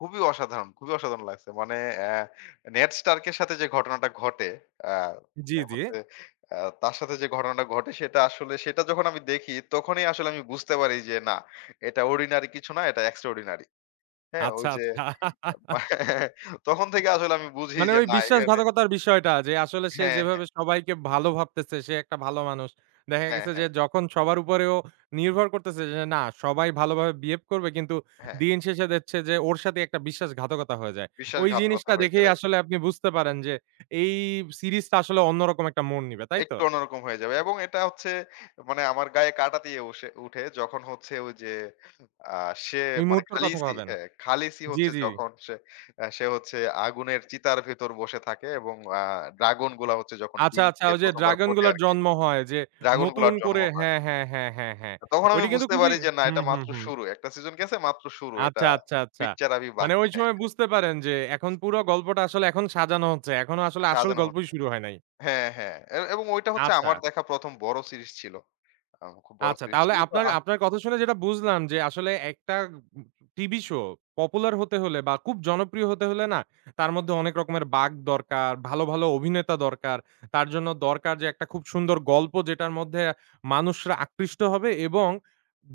খুবই অসাধারণ! খুবই অসাধারণ লাগছে! মানে আ নেড স্টার্ক এর সাথে যে ঘটনাটা ঘটে, আ জি, তার জি। মধ্যে আ তার সাথে যে ঘটনাটা ঘটে সেটা আসলে, সেটা যখন আমি দেখি তখনই আসলে আমি বুঝতে পারি যে না, এটা অর্ডিনারি কিছু না এটা এক্সট্রাঅর্ডিনারি। হ্যাঁ? ওই আচ্ছা, যে আচ্ছা। তখন থেকে আসলে আমি বুঝি মানে যে ওই না এখানে বিশ্বাসঘাতকতার বিষয়টা যে, আসলে সে হ্যাঁ, হ্যাঁ। যেভাবে সবাইকে ভালো ভাবতেছে, সে একটা ভালো মানুষ। দেখা হ্যাঁ, গেছে যে, হ্যাঁ। যখন সবার উপরে ও নির্ভর করতেছে যে, যে না, সবাই ভালোভাবে বিহেভ করবে কিন্তু, হ্যাঁ। দিন শেষে দেখছে যে, ওর সাথেই একটা বিশ্বাসঘাতকতা হয়ে যায়। ওই বিশ্বাসঘাতকতা জিনিসটা হয়ে যায় দেখেই রাইট। আসলে আপনি বুঝতে পারেন যে, এই সিরিজটা আসলে অন্যরকম একটা মোড় নিবে। তাই তো? একটু অন্যরকম হয়ে যাবে। এবং এটা হচ্ছে মানে আমার গায়ে কাঁটা দিয়ে উসে উঠে যখন হচ্ছে, ঐ যে আ সে এই মানে মুহূর্তের কথা 'খালিসি', ভাবেন। হ্যাঁ 'খালিসি' জি, হচ্ছে জি। যখন সে আ সে হচ্ছে আগুনের চিতার ভিতর বসে থাকে, এবং আ ড্রাগন গুলা হচ্ছে যখন আচ্ছা, ডিম আচ্ছা। থেকে ওই যে ১ম বার ড্রাগন ফোটে গুলার আরকি জন্ম হয়। যে নতুন ড্রাগনগুলোর জন্ম করে হয় হ্যাঁ, হ্যাঁ, হ্যাঁ, হ্যাঁ, হ্যাঁ। তখন আমি ওইটা কিন্তু বুঝতে খুবই পারি যে না, হুম, এটা হুম, মাত্র হুম। শুরু। একটা সিজন গেছে মাত্র শুরু। এটা আচ্ছা, আচ্ছা, আচ্ছা। পিকচার আভি মানে বাকি ওই হে। সময় বুঝতে পারেন যে, এখন পুরো গল্পটা আসলে এখন সাজানো হচ্ছে। এখনো আসলে আসল সাজানো গল্পই হচ্ছে। শুরু হয় নাই। হ্যাঁ, হ্যাঁ। এ এবং ওইটা হচ্ছে আমার আচ্ছা। দেখা ১ম বড় সিরিজ ছিল। আ খুব বড় আচ্ছা, সিরিজ তাহলে ছিল। তো আপনার আ আপনার কথা শুনে যেটা বুঝলাম যে, আসলে একটা উগ টিভি শো পপুলার হতে হলে বা খুব জনপ্রিয় হতে হলে না, তার মধ্যে অনেক রকমের বাঁক দরকার, ভালো, ভালো অভিনেতা দরকার, তার জন্য দরকার যে একটা খুব সুন্দর গল্প যেটার মধ্যে মানুষরা আকৃষ্ট হবে, এবং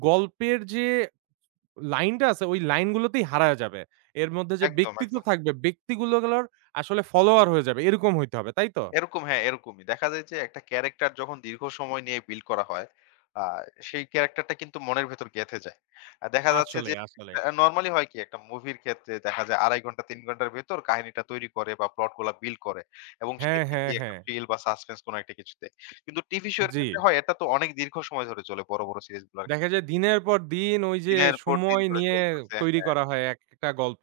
গল্পের যে স লাইনটা আছে ওই লাইন গুলোতেই হারায়া যাবে। এর মধ্যে যে একদম, ব্যক্তিত্ব একদম। থাকবে, ব্যক্তিগুলো গুলোর আসলে ফলোওয়ার হয়ে যাবে, এরকম হইতে হবে। তাই তো? এরকম, হ্যাঁ, এরকমই। দেখা যায় যে একটা ক্যারেক্টার যখন দীর্ঘ সময় নিয়ে বিল্ড করা হয়, আ সেই ক্যারাক্টারটা কিন্তু মনের ভেতর গেঁথে যায়। আর দেখা যাচ্ছে যে, আসলেই, আসলেই। [unintelligible] নরমালি হয় কি? একটা মুভির ক্ষেত্রে দেখা যায় ২.৫ ঘন্টা, ৩ ঘন্টার ভেতর কাহিনীটা তৈরি করে, বা প্লট গুলা বিল্ড করে এবং হ্যাঁ, শেষে হ্যাঁ, গিয়ে একটা হ্যাঁ। ফিল বা সাসপেন্স, কোন একটা কিছুতে। কিন্তু টিভি শো এর ক্ষেত্রে জি। হয়, এটা তো অনেক দীর্ঘ সময় ধরে চলে বড়, বড় সিরিজগুলা। দেখা যায় দিনের পর দিন ওই যে, দিনের পর দিন সময় ধরে নিয়ে চলতেছে। তৈরী হ্যাঁ। করা হয় এক-একটা গল্প।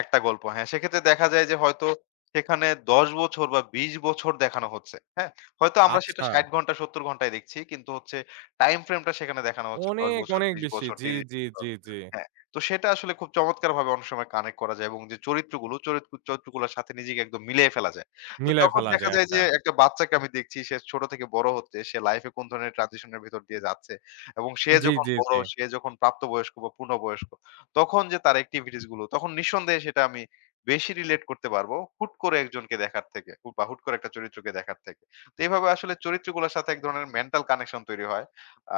১ টা গল্প, হ্যাঁ। সেক্ষেত্রে দেখা যায় যে হয়তো সেখানে ১০ বছর বা ২০ বছর দেখানো হচ্ছে। হ্যাঁ? হয়তো আমরা সেটা আচ্ছা। ৬০ ঘন্টায় ৭০ ঘন্টায় দেখছি। কিন্তু হচ্ছে টাইমফ্রেম টা সেখানে দেখানো হচ্ছে ১০ অনেক, বছর, অনেক ২০ বেশি। বছর, জি, ৩০ বছর। জি, জি, জি। হ্যাঁ, তো সেটা আসলে খুব চমৎকারভাবে অনেক সময় কানেক্ট করা যায় এবং যে চরিত্রগুলো, চরিত্র চরিত্রগুলোর সাথে নিজেকে একদম মিলিয়ে ফেলা যায়। তো মিলাই যখন ফেলা দেখা যায়। যায় আচ্ছা। যে একটা বাচ্চাকে আমি দেখছি সে ছোট থেকে বড় হচ্ছে। সে লাইফ এ কোন ধরনের ট্রানজিশন এর ভেতর দিয়ে যাচ্ছে, এবং সে জি, যখন জি, বড়, জি। সে যখন প্রাপ্ত বয়স্ক বা পূর্ণবয়স্ক, তখন যে তার এক্টিভিটিস গুলো, তখন নিঃসন্দেহে সেটা আমি বেশি রিলেট করতে পারব। হুট করে একজনকে দেখার থেকে হু বা হুট করে একটা চরিত্রকে দেখার থেকে। তো এভাবে আসলে চরিত্রগুলোর সাথে এক ধরনের মেন্টাল কানেকশন তৈরি হয়।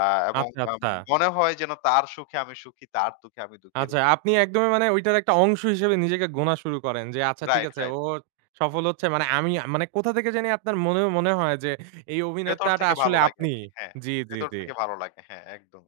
আ এবং আচ্ছা, আম আচ্ছা। মনে হয় যেন তার সুখে আমি সুখী, তার দুঃখে আমি দুঃখী আচ্ছা, এরকম। আপনি একদমই [unintelligible] মানে ওইটার একটা অংশ হিসেবে নিজেকে গোনা শুরু করেন। যে আচ্ছা ঠিক রাইট, আছে, রাইট। ও সফল হচ্ছে মানে আমি, মানে কোথা থেকে জানি আপনার মনে মনে হয় যে, এই ভেতর অভিনেতাটা থেকে ভালো আসলে লাগে আপনি। আরকি। হ্যাঁ, জি, জি, ভেতর থেকে জি। ভালো লাগে। হ্যাঁ, একদম।